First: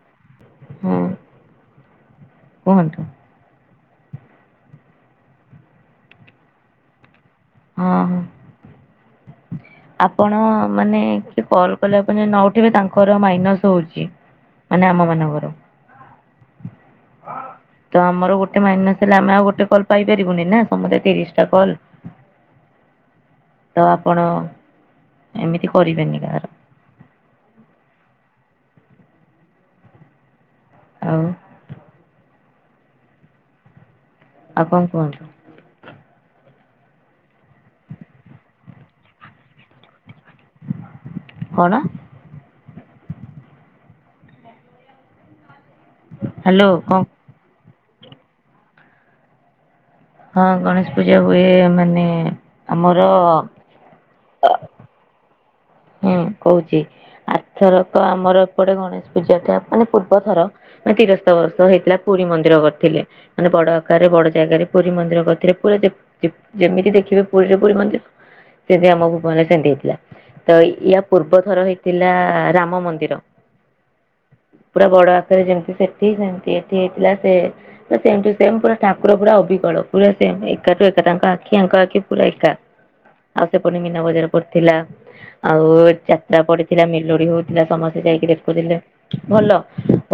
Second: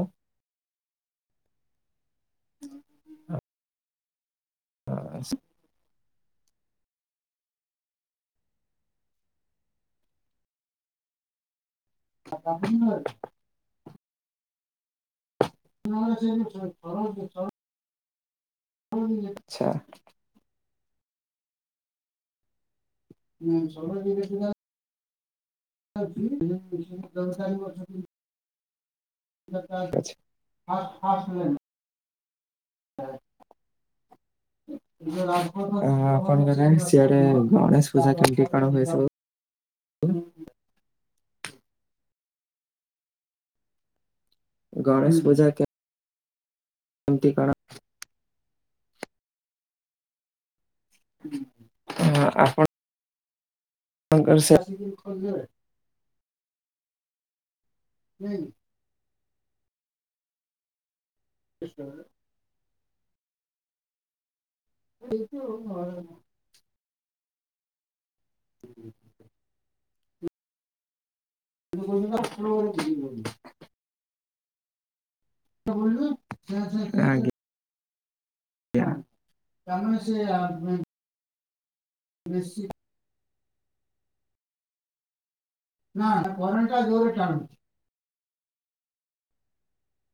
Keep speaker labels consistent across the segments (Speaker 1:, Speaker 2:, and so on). Speaker 1: ଉଁ।
Speaker 2: ହୁଁ କୁହନ୍ତୁ?
Speaker 1: ହ [unintelligible]
Speaker 2: ହଁ ହଁ। ଆପଣ ମାନେ କିଏ କଲ କଲେ ଆପନ ନ ଉଠିବେ ତାଙ୍କର ମାଇନସ ହଉଛି। ମାନେ ଆମ ମାନଙ୍କର।
Speaker 1: [unintelligible]
Speaker 2: ତ ଆମର ଗୋଟେ ମାଇନସ ହେଲେ
Speaker 1: ଆପଣଙ୍କ
Speaker 2: ଆମେ ଆଉ ଗୋଟେ କଲ ପାଇପାରିବୁନି ନା ସମୁଦାୟ ତିରିଶ ଟା କଲ।
Speaker 1: [unintelligible]
Speaker 2: ଏମିତି କରିବେନି କାହାର
Speaker 1: [unintelligible] [unintelligible] ହଁ
Speaker 2: ଆଉ
Speaker 1: ଆପଣଙ୍କ
Speaker 2: ଆଉ କଣ କୁହନ୍ତୁ?
Speaker 1: ଆଡେ ସିଆଡେ ଗଣେଶ ପୂଜା କେମିତି କଣ ହୁଏ ସବୁ? [unintelligible]
Speaker 2: କଣ?
Speaker 1: ଗଣେଷ ପୂଜା କେ
Speaker 2: ହ୍ୟାଲୋ କଁ
Speaker 1: କେମତି କଣ?
Speaker 2: ହଁ ଗଣେଶ ପୂଜା ହୁଏ ମାନେ ଆମର ଅ
Speaker 1: ଆଙ୍କର ସା
Speaker 2: ହୁଁ କହୁଛି ଆର ଥରକ ଆମର ଏପଟେ ଗଣେଶ ପୂଜା ଟା ମାନେ ପୂର୍ବ ଥର ତିରସ୍ତ ବର୍ଷ ହେଇଥିଲା ପୁରୀ ମନ୍ଦିର କରିଥିଲେ ମାନେ ବଡ ଆକାରରେ ବଡ ଜାଗାରେ ପୁରୀ ମନ୍ଦିର କରିଥିଲେ ପୁରା ଯେ ପ୍ ଯେ ପ୍ ଯେମିତି ଦେଖିବେ ପୁରୀରେ ପୁରୀ ମନ୍ଦିର ସେମତି ଆମକୁ ଭୁବନରେ ସେମିତି ହେଇଥିଲା। ତ ୟା ପୂର୍ବ ଥର ହେଇଥିଲା ରାମ ମନ୍ଦିର। ପୁରା ବଡ ଆକାରରେ ଯେମିତି ସେଠି ସେମିତି ଏଠି ହେଇଥିଲା ସେ ପୁରା ସେମ ଟୁ ସେମ ପୁରା ଠାକୁର ପୁରା ଅବିକଳ ପୁରା ସେମ ଏକାଠୁ ଏକା ତାଙ୍କ ଆଖିଙ୍କ ଆଖି ପୁରା ଏକା ଆଉ ସେପଟେ ମୀନା ବଜାର ପଡଥିଲା। ଆଉ ଯାତ୍ରା ପଡିଥିଲା ମିଲୋଡି ହଉଥିଲା ସମସ୍ତେ ଯାଇକି ଦେଖୁଥିଲେ ଭଲ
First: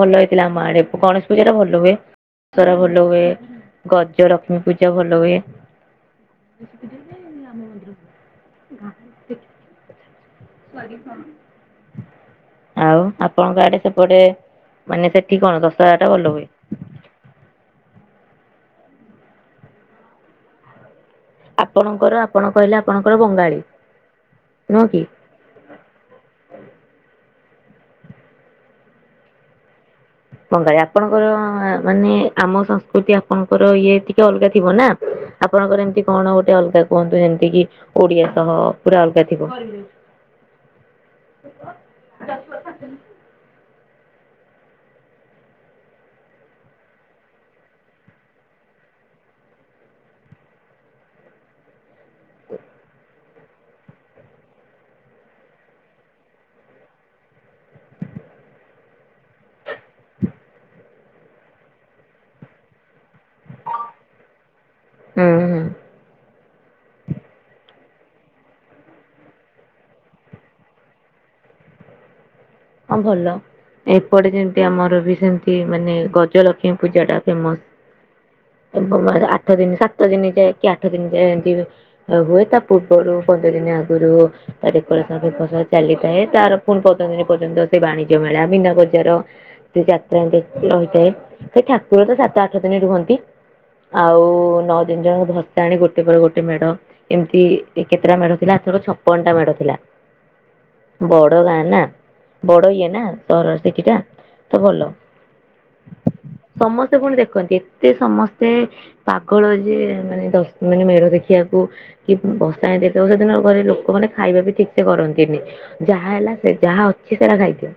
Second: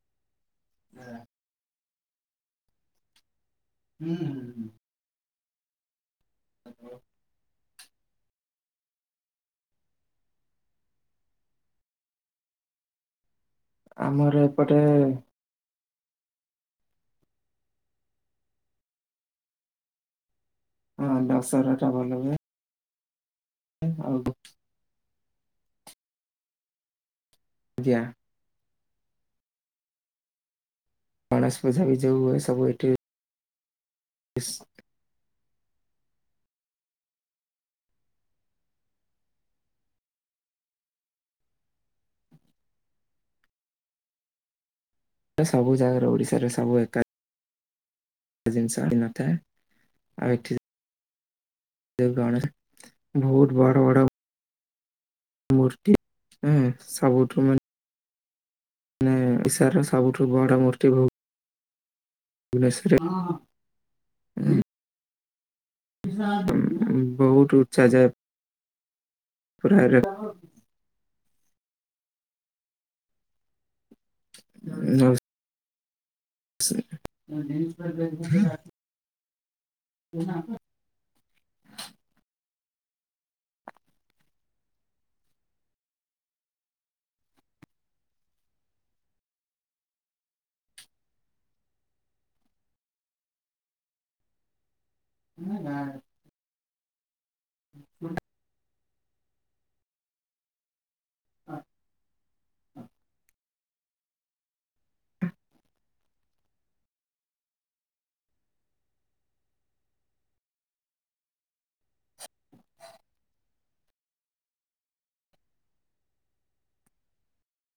Speaker 2: ଭଲ ହେଇଥିଲା ଆମ ଆଡେ ଗଣେଶ ପୂଜା ଟା ଭଲ ହୁଏ ଦସରା ଭଲ ହୁଏ ଗଜ ଲକ୍ଷ୍ମୀ ପୂଜ ଜା ଭଲ ହୁଏ। ଶନି ମନ୍ଦିର [unintelligible] ଆଉ ଆପଣଙ୍କ ଆଡେ ସେପଟେ
Speaker 1: ଆମର ଏପଟେ
Speaker 2: ମାନେ ସେ ଠି କଣ ଦଶହାରା ଟା ଭଲ ହୁଏ?
Speaker 1: ହଁ [unintelligible]
Speaker 2: ଆପଣଙ୍କର ଆପଣ କହିଲେ ଆପଣଙ୍କର ବଙ୍ଗାଳୀ।
Speaker 1: ହ ଆଉ [unintelligible]
Speaker 2: ନୁହଁ କି?
Speaker 1: ଆଜ୍ଞା
Speaker 2: ବଙ୍ଗାଳି ଆପଣଙ୍କର
Speaker 1: ଗଣେଶ ପୂଜା ବି
Speaker 2: ମାନେ
Speaker 1: ଯୋଉ ହୁଏ ସବୁ
Speaker 2: ଆମ
Speaker 1: ଏଠି
Speaker 2: ସଂସ୍କୃତି ଆପଣଙ୍କର ଇଏ ଟିକେ ଅଲଗା ଥିବ ନା। ଆପଣଙ୍କର ଏମତି କଣ ଗୋଟେ ଅଲଗା କୁହନ୍ତୁ, ଯେମିତି କିି ଓଡିଆ ସହ ପୁରା ଅଲଗା ଥିବ।
Speaker 1: ସବୁ ଜାଗାରେ ଓଡିଶାରେ ସବୁ ଏକା। ଜିନିଷ ଏଠି ନ ଥାଏ ଆଉ ଏଠି ଦେବ ଗଣେଶ ବହୁତ ବଡ ବଡ ମୂର୍ତ୍ତିି [unintelligible] ସବୁଠୁ ମାନେ ମାନେ ଓଶାର ସବୁଠୁ ବଡ ମୂର୍ତ୍ତି ଭୁବ [unintelligible] ନେଶର ରେ।
Speaker 2: ଉଁ ହୁଁ
Speaker 1: ବହୁତ ଉଚ୍ଚା ଯାଏ। ପୁରା ଏ [unintelligible] ରେ
Speaker 2: ହଁ ଭଲ ଏପଟେ ଯେମିତି ଆମର ବି ସେମତି ମାନେ ଗ ଜଲକ୍ଷ୍ମୀ ପୂଜା ଟା ଫେମସ ଏବଂ ଆଠ ଦିନ ସାତ ଦିନ ଯାଇକି ଆଠ ଦିନ ଯାଏ ଏମିତି ହୁଏ ତା ପୂର୍ବରୁ ପନ୍ଦର ଦିନ ଆଗରୁ [unintelligible] ଦେ ଚାଲିଥାଏ ତାର ପୁଣି ପାଉଛନ୍ତି। ପର୍ଯ୍ୟନ୍ତ ସେ ବାଣିଜ୍ୟ ମେଳା ମିନା ବଜାର। ଯାତ୍ରା ଦେକି ରହିଥାଏ ସେ ଠାକୁର ତ ସାତ ଆଠ ଦିନ ରୁହନ୍ତି। ଆଉ ନ ଜତିନି ଜଣ ଭସାଣୀ ଆଣି ଗୋଟେ ପରେ ଗୋଟେ ମେଢ ଏମିତି ଏ କେତେଟା ମେଢ ଥିଲା ଆର ଥରକ ଛ ପନ ଟା ମେଢ଼ ଥିଲା ବଡ଼ ଗାଁ ନା। ବଡ ଇଏ ନା ସହରର ସେଠି କା ତ ଭଲ। ସମସ୍ତେ ପୁଣି ଦେଖନ୍ତି ଏତେ ସମସ୍ତେ ପାଗଳ ଯେ ମାନେ ମାନେ ମେଢ ଦେଖିବାକୁ କି ଭସାଣି ଯେଦିନ ସେଦିନ ଘରେ ଲୋକମାନେ ଖାଇବା ବି ଠିକ ସେ କରନ୍ତିନି। ଯାହା ହେଲା ସେ ଯାହା ଅଛି ସେଟା ଖାଇଦିଅ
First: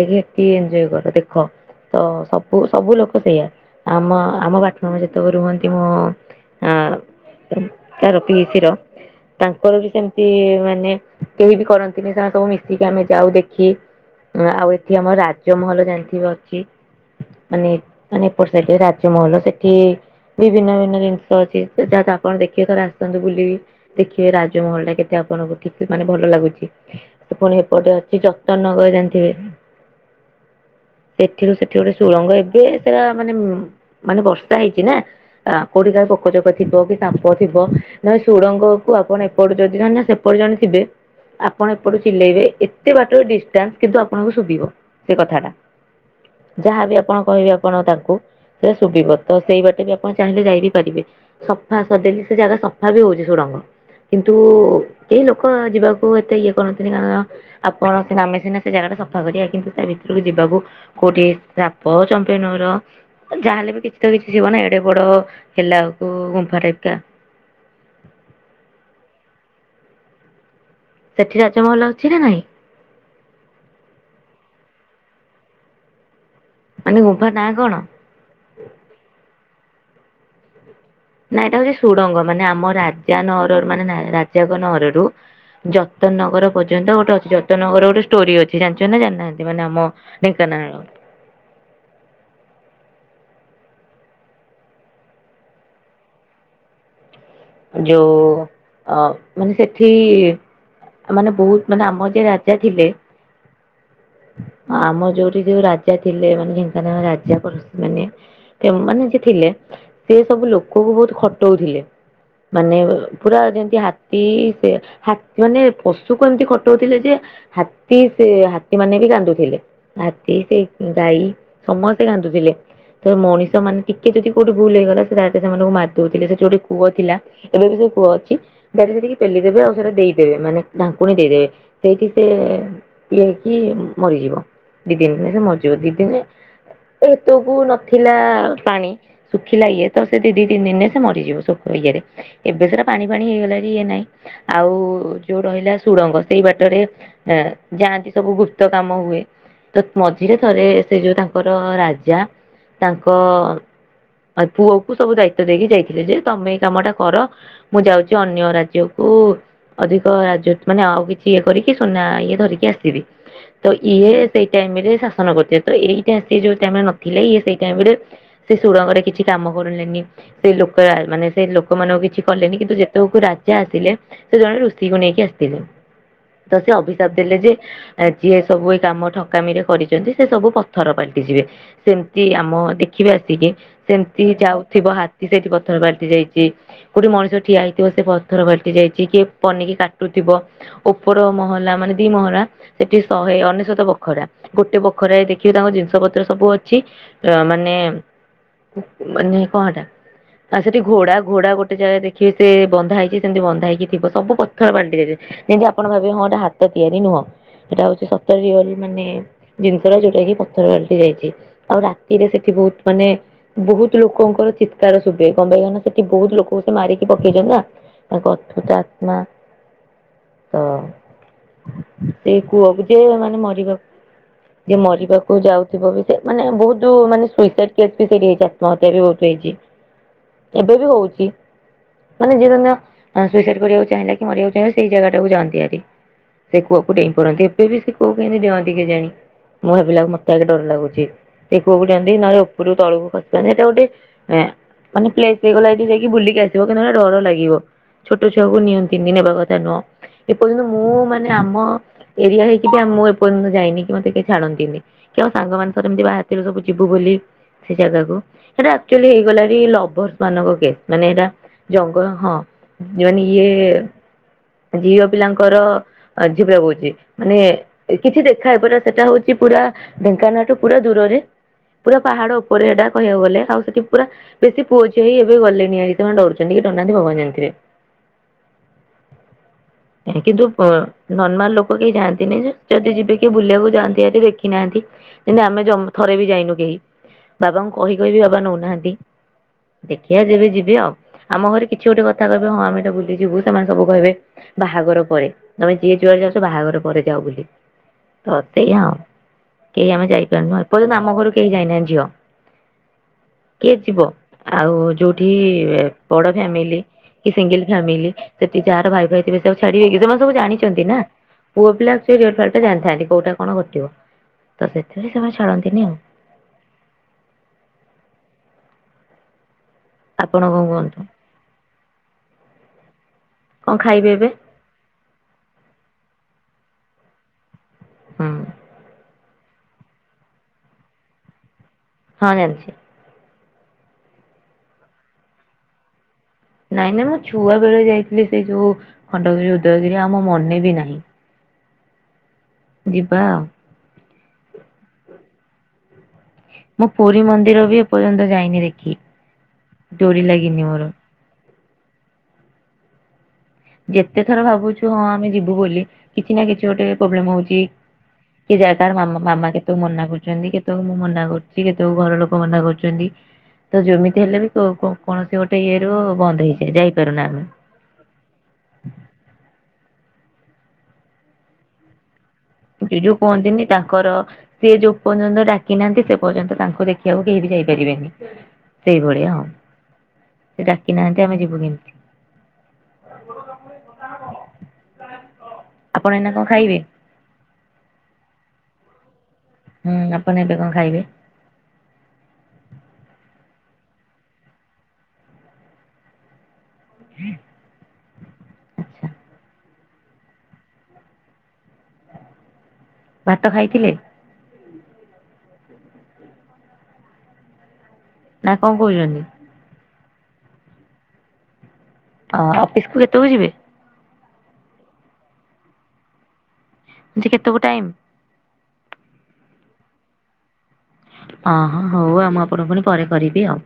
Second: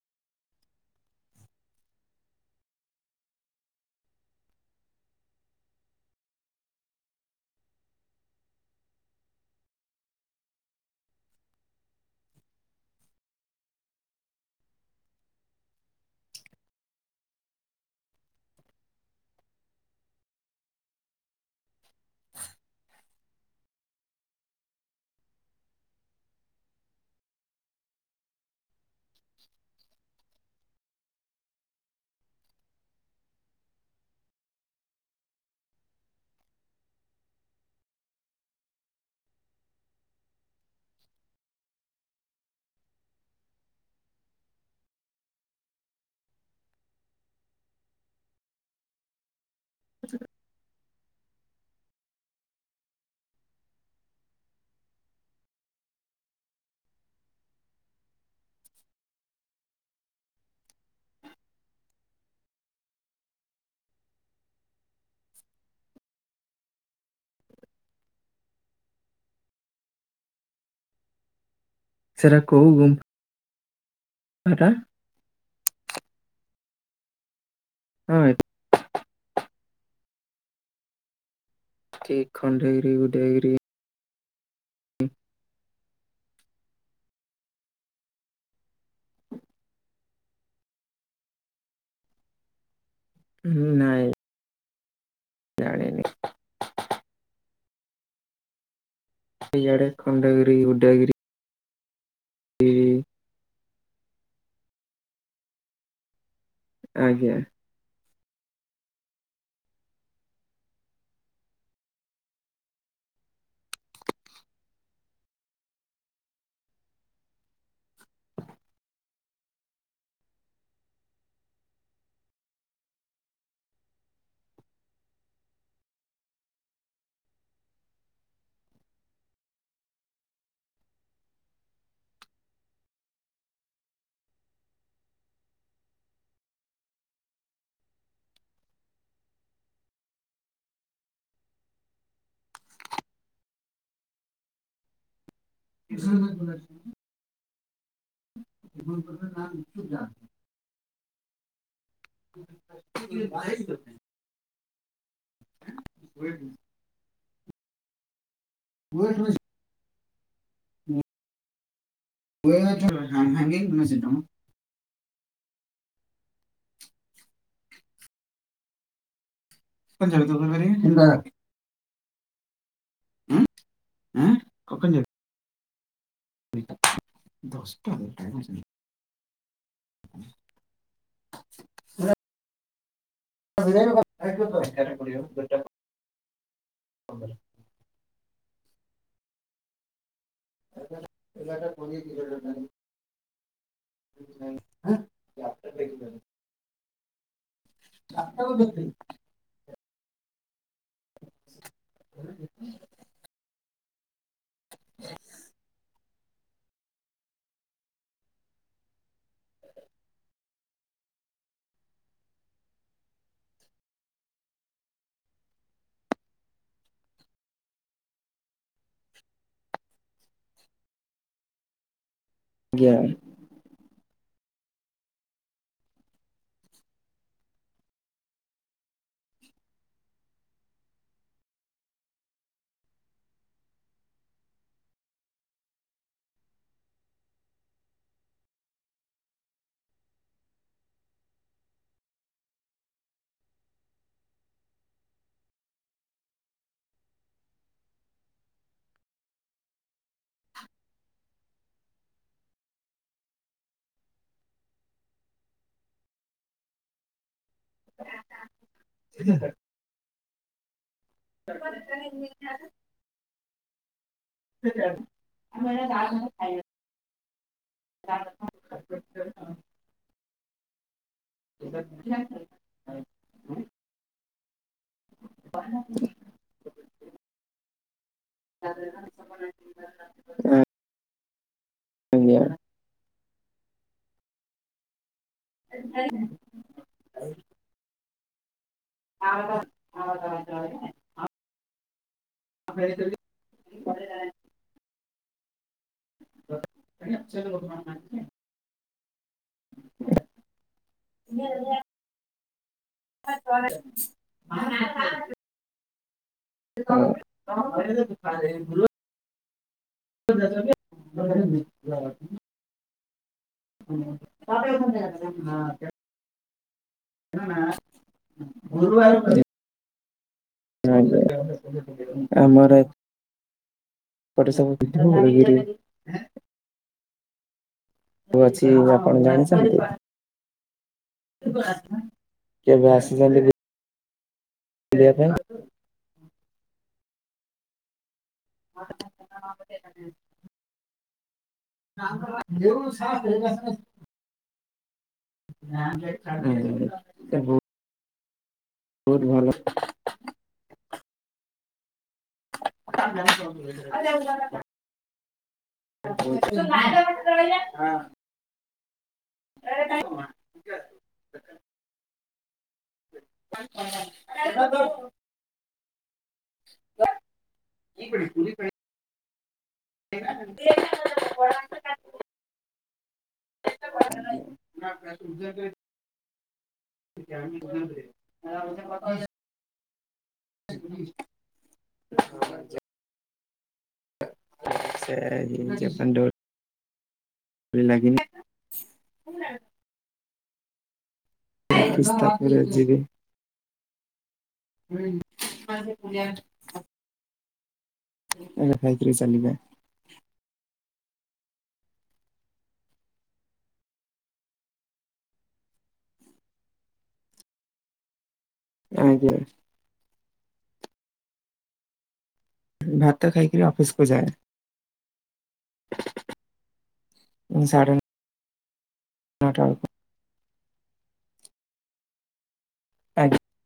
Speaker 2: ଦେଖ ଏତିକ ଏନଜୟ କର ଦେଖ। ତ ସବୁ ସବୁ ଲୋକ ସେଇଆ ଆମ ଆମ ବାଟରେ ଯେତେବେଳେ ରୁହନ୍ତି ମୁ ଅଁ- ତାର ପିଇସିି ର। ତାଙ୍କର ବି ସେମିତି ମାନେ କେହି ବି କରନ୍ତିନି ସେମାନେ ସବୁ ମିଶିକି ଆମେ ଯାଉ ଦେଖ୍ ଖି ଅ-ଆଉ ଏଠି ଆମର ରାଜମହଲ ଜାଣିଥିବେ ଅଛି ମାନେ -ମାନେ ଏପଟ୍ ସାଇଟ୍ ରେ ରାଜମହଲ ସେଠି ବିଭିନ୍ନ ଭିନ୍ନ ଜିନିଷ ଅଛି ଯାଆନ୍ତୁ ଆପଣ ଦେଖିବେ ଥରେ ଆସନ୍ତୁ ବୁଲିକି ଦେଖିବେ ରାଜମହଲ୍ ଟା କେତେ ଆପଣଙ୍କୁ ଠିକ୍- ମାନେ ଭଲ ଲାଗୁଚି ପୁଣି ଏପଟେ ଅଛି ଜ ତନଗର ଜାଣିଥିବେ ସେଠିରୁ -ସେଠି ଗୋଟେ ସୁଳଙ୍ଗ ଏବେ ସେଟା ମାନେ -ମାନେ ବର୍ଷା ହେଇଚି ନା ଆ-କଉଠିକା ପୋକଜୋକ ଥିବ କି ସାପ ଥିବ ନହେଲେ ସୁଡ଼ଙ୍ଗ କୁ ଆପଣ ଏପଟୁ ଯଦି ମାନେ ସେପ୍ ସେପର୍ଯ୍ୟନ୍ତ ଥିବେ ଆପଣ ଏପଟୁ ଚିଲେଇବେ ଏ-ଏ- ଏତେ ବାଟ୍ ଟ ଡିଷ୍ଟାନ୍ସ୍ କିନ୍ତୁ ଆପଣଙ୍କୁ ଶୁବିବ ସେ କଥାଟା। ଯାହା ବିି ଆପଣ କହିବେ ଆପଣ ତାଙ୍କୁ ସେ ଶୁବିବ। ତ ସେଇ ବାଟେ ବି ଆପଣ ଚାହିଁଲେ ଯାଇ ବିି ପାରିବେ ସଫା ସଦେଇଲି ସେ ଜାଗା ସଫା ବି ହଉଚି ସୁଡ଼ଙ୍ଗ। କିନ୍ତୁ କେହି ଲୋକ ଯିବାକୁ ଏତେ ଇଏ କରନ୍ତିନି କାରଣ କଣ ଅଛି ନା ଆମେ ସିନା ସେ ଜାଗା ଟା ସଫା କରିବା କିନ୍ତୁ ସେ ଭିତରୁକୁ ଯିବାକୁ କଉଠି ସାପ, ଚମ୍ପେଇ ନୁର ଯାହା ହେଲେ ବି କିଛି ତ କିଛି ଥିବ ନା ଏଡେ ବଡ ହେଲାଉକୁ ଗୁମ୍ଫା ରେ ଏକା ସେଠି ରାଜମହଲ ଅଛି ନା
Speaker 1: ସେରା
Speaker 2: ନାଇଁ
Speaker 1: କଉ ଗୁ ମ୍ଫା ଟା?
Speaker 2: ମାନେ ଗୁମ୍ଫା ନାଁ କଣ?
Speaker 1: [unintelligible]
Speaker 2: ନା ଏଟା ହଉଚି
Speaker 1: ଏଠି
Speaker 2: ସୁଡଙ୍ଗ ମାନେ ଆମ
Speaker 1: ଖଣ୍ଡଗିରି
Speaker 2: ରାଜା
Speaker 1: ଉଦୟଗିରି
Speaker 2: ନଅରରୁ-ମାନେ ରା-ରାଜାଙ୍କ ନଅର ରୁ ଜତନ୍ ନଗର ପର୍ଯ୍ୟନ୍ତ ଗୋଟେ ଅଛି ଜତନ୍ ନଗରର ଗୋଟେ ଷ୍ଟୋରି ଅଛି ଜାଣିଚନ୍ତି ନା ଜାଣିନାହାନ୍ତି ମାନେ ଆମ ଢେଙ୍କାନାଳ।
Speaker 1: ହୁଁ- ନାଇଁ। ଜାଣିନି।
Speaker 2: ଯଉ ଅ-ମାନେ
Speaker 1: ଇଆଡେ
Speaker 2: ସେଠି
Speaker 1: ଖଣ୍ଡଗିରି ଉଦୟଗିରି
Speaker 2: ମାନେ ବହୁତ୍ ମାନେ ଆମର ଯିଏ ରାଜା ଥିଲେ ଆମ ଯଉଠି ଯଉ ରାଜା ଥିଲେ ମାନେ ଢେଙ୍କାନାଳ
Speaker 1: ଆଜ୍ଞା।
Speaker 2: ରାଜା ପରୁସ୍ ମାନେ ଏମାନେ ଯିଏ ଥିଲେ ସିଏ ସବୁ ଲୋକକୁ ବହୁତ୍ ଖଟଉଥିଲେ। ମାନେ ପୁରା ଯେନ୍ତି ହାତୀ ସେ ହାତ୍-ମାନେ ପଶୁକୁ ଏମିତି ଖଟଉଥିଲେ ଯେ ହାତୀ ସେ ହାତୀ ମାନେ ବି କାନ୍ଦୁଥିଲେ। ହାତୀ ସେ ଗାଈ ସମସ୍ତେ କାନ୍ଦୁଥିଲେ। ତ ମଣିଷ ମାନେ ଟିକେ ଯଦି କଉଠି ଭୁଲ୍ ହେଇଗଲା ସେ ଡାରେକ୍ଟ ସେମାନଙ୍କୁ ମାର୍ ଦଉଥିଲେ ସେଠି ଗୋଟେ କୂଅ ଥିଲା ଏବେ ବି ସେ କୂଅ ଅଛି। ଡାଇରେକ୍ଟେ ସେଠିକି ପେଲିଦେବେ ଆଉ ସେଟା ଦେଇଦେବେ ମାନେ ଢାଙ୍କୁଣୀ ଦେଇଦେବେ ସେଇଠି ସେ ପିଇକି ମରିଯିବ ଦି ଦିନି ରେ ସେ ମରିଯିବ ଦି ଦିନିରେ ସେତକୁ ନଥିଲା ପାଣି। ଶୁଖିଲା ଇଏ ତ ସେ ଦି- ଦି -ତିନି ଦିନିରେ ସେ ମରିଯିବ ସୁଖ୍-ଇଏରେ। ଏବେ ସେଟା ପାଣି ଫାଣି ହେଇଗଲାଣି ଇଏ ନାହିଁ ଆଉ ଯଉ ରହିଲା ସୁଡ଼ଙ୍ଗ ସେଇ
Speaker 1: ଆଜ୍ଞା।
Speaker 2: ବାଟରେ ଏଁ-ଯାଆନ୍ତି ସବୁ ଗୁପ୍ତ କାମ ହୁଏ ତ ମଝିରେ ଥରେ ସେ ଯଉ ତାଙ୍କର ରାଜା ତାଙ୍କ ଆଁ -ପୁଅ କୁ ସବୁ ଦାୟିତ୍ଵ ଦେଇକି ଯାଇଥିଲେ ଯେ ତମେ ଏଇ କାମଟା କର ମୁଁ ଯାଉଚି ଅନ୍ୟ ରାଜ୍ ରାଜ୍ୟ କୁ ଅଧିକ ରାଜ୍ୟଟୁ ମାନେ ଆଉ କିଛି ଇଏ କରିକି ସୁନା ଇଏ ଧରିକି ଆସିବି ତ ଇଏ ସେଇ ଟାଇମ୍ ରେ ଶାସନ କରିଥିଲେ ତ ଏଇଟା ସେ ଯଉ ଟାଇମ୍ ରେ ନଥିଲେ ଇଏ ସେଇ ଟାଇମ୍ ରେ ସେ ସୁୁରଙ୍ଗରେ କିଛି କିଛି କାମ କରିଲେନି ସେ ଲୋକ ଆ-ମାନେ ସେ ଲୋକ ମାନଙ୍କୁ କିଛି କଲେନି କିନ୍ତୁ ଯେ ତଉ କୁ ରାଜା ଆସିଲେ ସେ ଜଣେ ଋଷିକୁ ନେଇକି ଆସିଥିଲେ ତ ସେ ଅଭିଶାପ୍ ଦେଲେ ଯେ ଏ-ଯିଏ ସବୁ ଏଇ କାମ ଠକାମି ରେ କରିଚି ଯଦି ସେ ସବୁ ପଥର ପାଲ୍ଟି ଯିବେ। ସେମିତି ଆମ ଦେଖିବା ଆସିକି, ସେମିତି ଯାଉଥିବ ହାତୀ ସେଇଠି ପଥର ପାଲଟି ଯାଇଛି। କୋଉଠି ମଣିଷ ଠିଆ ହେଇଥିବ ସେ ପଥର ପାଲଟି ଯାଇଛି କିଏ ପନିକି କାଟୁଥିବ ଉପର ମହଲା ମାନେ ଦି ମହଲା ସେଠି ଶହେ ଅନେଶତ ବଖରା ଗୋଟେ ବଖରାରେ ଦେଖିବ ତାଙ୍କ ଜିନିଷ ପତ୍ର ସବୁ ଅଛି। ମାନେ ମାନେ କଅଣ ହେଟା ସେଠି ଘୋଡ଼ା ଘୋଡା ଗୋଟେ ଜାଗାରେ ଦେଖିବେ ସେ ବନ୍ଧା ହେଇଛି ସେମିତି ବନ୍ଧା ହେଇକି ଥିବ ସବୁ ପଥର ପାଲଟି ଯାଇଛି ଯେମିତି ଆପଣ ଭାବିବେ ହଁ ତା ହାତ ତିଆରି ନୁହଁ। ସେଟା ହଉଛି ସତରେ ରିଅଲରେ ମାନେ ଜିନିଷଟା ଯୋଉଟା କି ପଥର ପାଲିଟି ଯାଇଛି ଆଉ ରାତିରେ ସେଠି ବହୁତ ମାନେ ବହୁତ ଲୋକଙ୍କର ଚିତ୍କାର ଶୁଭେ କଣ ପାଇଁ ନା ସେଠି ବହୁତ ଲୋକଙ୍କୁ ସେ ମାରିକି ପକେଇଛନ୍ତି ନାଙ୍କ ଅତୁପ୍ତ ଆତ୍ମା ତ ସେ କୂଅକୁ ଯେମାନେ ମରିବାକୁ ଯେ ମରିବାକୁ ଯାଉଥିବ ବି ସେମାନେ ବହୁତ ମାନେ ସୁଇସାଇଡି କେସ୍ ବି ସେଇଠି ହେଇଛି ଆତ୍ମହତ୍ୟା ବି ବହୁତ ହେଇଛି। ଏବେ ବି ହଉଛି। ମାନେ ଯେ ଧନ୍ୟ ଅ ସୁଇସାଇଡି କରିବାକୁ ଚାହିଁଲା କି ମରିବାକୁ ଚାହିଁଲା ସେଇ ଜାଗାଟାକୁୁ ଯାଆନ୍ତି ହାରି। ସେ କୂଅକୁ ଡେଇଁପଡ଼ନ୍ତି ଏବେ ବି ସେ କୁଅକୁ କେମିତି ଡିଅନ୍ତି କେଜାଣି? ମୁଁ ଭାବିଲା ଓଲୁକୁ ମତେ ଖାଲି ଡର ଲାଗୁଛି। ଦେଖଆକୁ ଯାଆନ୍ତି ନହେଲେ ଉପରୁ ତଳକୁ ଖସିଯାନ୍ତି ଏଇଟା ଗୋଟେ ଆ ମାନେ ପେସ୍ ସେଇ ଗଲା ଏଇଠି ଯାଇକି ବୁଲିକି ଆସିବ କିନ୍ତୁ ଡର ଲାଗିବ। ଛୋଟ ଛୁଆକୁ ନିଅନ୍ତିିନି ନେବା କଥା ନୁହଁ। ଏପର୍ଯ୍ୟନ୍ତ ମୁଁ ମାନେ ଆମ ଏରିଆ ହେଇକି ମୁଁ ଏପର୍ଯ୍ୟନ୍ତ ଯାଇନି କି ମତେ କେହି ଛାଡନ୍ତିନି। କି ଆଉ ସାଙ୍ଗ ମାନଙ୍କ ଏମିତି ବାହାରିଥିଲୁ ସବୁ ଯିବୁ ବୋଲି। ସେ ଜାଗାକୁ ସେଟା ଆକଚୁଆଲି ହେଇଗଲାଣି ଲଭର୍ସ ମାନଙ୍କ ପ୍ଲେସ୍ ମାନେ ଏଇଟା ଜଙ୍ଗଲ ହଁ ମାନେ ଇଏ ଝିଅପିଲାଙ୍କର ଆନ ଝିଅପିଲାକୁ କହୁଛି ମାନେ କିଛି ଦେଖା ହେବଟା ସେଟା ହଉଛି ପୁରା ଢେଙ୍କାନାଳ ଠୁ ପୁରା ଦୂରରେ। ପୁରା ପାହାଡ ଉପରେ ଏଇଟା କହିବାକୁ ଗଲେ ଆଉ ସେଠି ପୁରା ବେଶି ପୁଅ ଝିଅ ହିଁ ଏବେ ଗଲେଣିହାରି ତ ସେମାନେ ଡରୁଛନ୍ତି କି ଡରୁନାହଁନ୍ତି ଭଗବାନ ଜାଣିଥିବେ? କିନ୍ତୁ ନର୍ମାଲ ଲୋକ କେହି ଯାଆନ୍ତିନି
Speaker 1: ଆଜ୍ଞା।
Speaker 2: ଯେ ଯଦି ଯିବେ କି ବୁଲିବାକୁ ଯାଆନ୍ତିହାରି ଦେଖିନାହାନ୍ତି ଯେମିତି ଆମେ ଥରେ ବି ଯାଇନୁ କେହି। ବାବାଙ୍କୁ କହି କହିବି ବାବା ନଉନାହାନ୍ତି।
Speaker 1: ଆଉ
Speaker 2: ଦେଖିବା ଯେବେ ଯିବି ଆଉ ଆମ ଘରେ କିଛି ଗୋଟେ କଥା କହିବେ ହଁ ଆମେ ଏଟା ବୁଲିଯିବୁ ସେମାନେ ସବୁ କହିବେ ବାହାଘର ପରେ ତମେ ଯିଏ ଯୁଆଡେ ଯାଉଛ ବାହାଘର ପରେ ଯାଓ ବୁଲି ତ ସେଇ ଆଉ କେହି ଆମେ ଯାଇପାରୁନୁ ଏ ପର୍ଯ୍ୟନ୍ତ ଆମ ଘରୁ କେହି ଯାଇନାହାନ୍ତି ଝିଅ କିଏ ଯିବ? ଆଉ ଯୋଉଠି ବଡ ଫ୍ୟାମିଲି କି ସିଙ୍ଗଲ ଫ୍ୟାମିଲି ସେଠି ଯାହାର
Speaker 1: ଆଜ୍ଞା।
Speaker 2: ଭାଇ ଭାଇଥିବେ ଛାଡିବେ କି ସେମାନେ ସବୁ ଜାଣିଛନ୍ତି ନା ପୁଅ ପିଲା ସେ ରିଅଲ ଫ୍ୟାକ୍ଟ ଟା ଜାଣିଥାନ୍ତି କଉଟା କଣ କଣ ଘଟିବ ତ ସେଥିପାଇଁ ସେମାନେ ଛାଡ଼ନ୍ତିନି ଆଉ।
Speaker 1: ନା ଗୁରୁବାର ଉପରେ?
Speaker 2: ଆପଣ କଣ? କୁହନ୍ତୁ
Speaker 1: ଜୟ ଜଗନ୍ନାଥ ଆମର
Speaker 2: କଣ ଖାଇବେ ଏବେ?
Speaker 1: ସବୁ [inaudible]
Speaker 2: ହୁଁ
Speaker 1: ତ ଅଛି ଆପଣ ଜାଣିଛନ୍ତି?
Speaker 2: ହଁ ଜାଣିଛି।
Speaker 1: କେବେ ଆସିଛନ୍ତି? ବୁଲିବା ପାଇଁ
Speaker 2: ନାଇଁ ନାଇଁ ମୁଁ ଛୁଆ ବେଳେ ଯାଇଥିଲି ସେଇ ଯୋଉ ଖଣ୍ଡଗିରି ଉଦୟଗିରି ଆଉ
Speaker 1: ପାଇଁ?
Speaker 2: ମୋର ମନେ ବି ନାହିଁ।
Speaker 1: ଯୋଉ
Speaker 2: ଯିବା
Speaker 1: ସାଫେ
Speaker 2: ଆଉ ପୁରୀ ମନ୍ଦିର
Speaker 1: [inaudible]
Speaker 2: ବି ମୁଁ ଏପର୍ଯ୍ୟନ୍ତ ଯାଇନି ଦେଖି।
Speaker 1: ବହୁତ ଭଲ।
Speaker 2: ଡୋରି ଲାଗିିନି ମୋର। ଯେତେ ଥର ଭାବୁଛୁ ହଁ ଆମେ
Speaker 1: [inaudible]
Speaker 2: ଯିବୁ ବୋଲି କିଛି ନା କିଛି ଗୋଟେ ପ୍ରୋବ୍ଲେମ ହଉଛି
Speaker 1: [unintelligible]
Speaker 2: କି ଜାଗାର ମାମା କେତେବେଳେ ମନା କରୁଛନ୍ତି କେତେବେଳେ ମୁଁ ମନା କରୁଛି କେତେବେଳେ ଘର ଲୋକ ମନା କର ତ ଯେମିତି ହେଲେ ବି କୋ-କ-କୌଣସି ଗୋଟେ ଇଏ ରୁ ବନ୍ଦ ହେଇଯାଏ ଯାଇପାରୁନା ଆମେ।
Speaker 1: କି ପୁରୀ ପାଇଁ [inaudible]
Speaker 2: ଯୋଉ କୁହନ୍ତିନି ତାଙ୍କର ସେ ଯୋଉ ପର୍ଯ୍ୟନ୍ତ ଡାକି ନାହାନ୍ତି ସେ ପର୍ଯ୍ୟନ୍ତ ତାଙ୍କୁ ଦେଖି ଦେଖିବାକୁ କେହି ବି ଯାଇପାରିବେନି ସେଇଭଳିଆ ଆଉ ସେ ଡାକି ନାହାନ୍ତି ଆମେ ଯିବୁ କେମିତି?
Speaker 1: [inaudible] ସେ ଯେ
Speaker 2: ଆପଣ
Speaker 1: ପାଣ୍ଡୁ
Speaker 2: ଏଇନା କଣ ଖାଇବେ।
Speaker 1: ଡୋରି ଲାଗିନି। ହୁଁ।
Speaker 2: ହୁଁ ଆପଣ ଏବେ କଣ ଖାଇବେ?
Speaker 1: [inaudible] ହୁଁ [unintelligible]
Speaker 2: [inaudible] ଆଚ୍ଛା
Speaker 1: [unintelligible]
Speaker 2: ଭାତ ଖାଇଥିଲେ? ନା କଣ କହୁଛନ୍ତି?
Speaker 1: ଆଜ୍ଞା
Speaker 2: ଓ!
Speaker 1: ଭାତ ଖାଇକିରି ଅଫିସକୁୁ ଯାଏ।
Speaker 2: ଯେ କେତେକୁ
Speaker 1: ହଁ
Speaker 2: ଟାଇମ୍?
Speaker 1: ସାଡ଼େ ନଟା ବେଳକୁ
Speaker 2: ହଁ ହଁ ହଉ ଆଉ ମୁଁ ଆପଣଙ୍କୁ ପୁଣି ପରେ
Speaker 1: ଆଜ୍ଞା।
Speaker 2: କରିବି ଆଉ।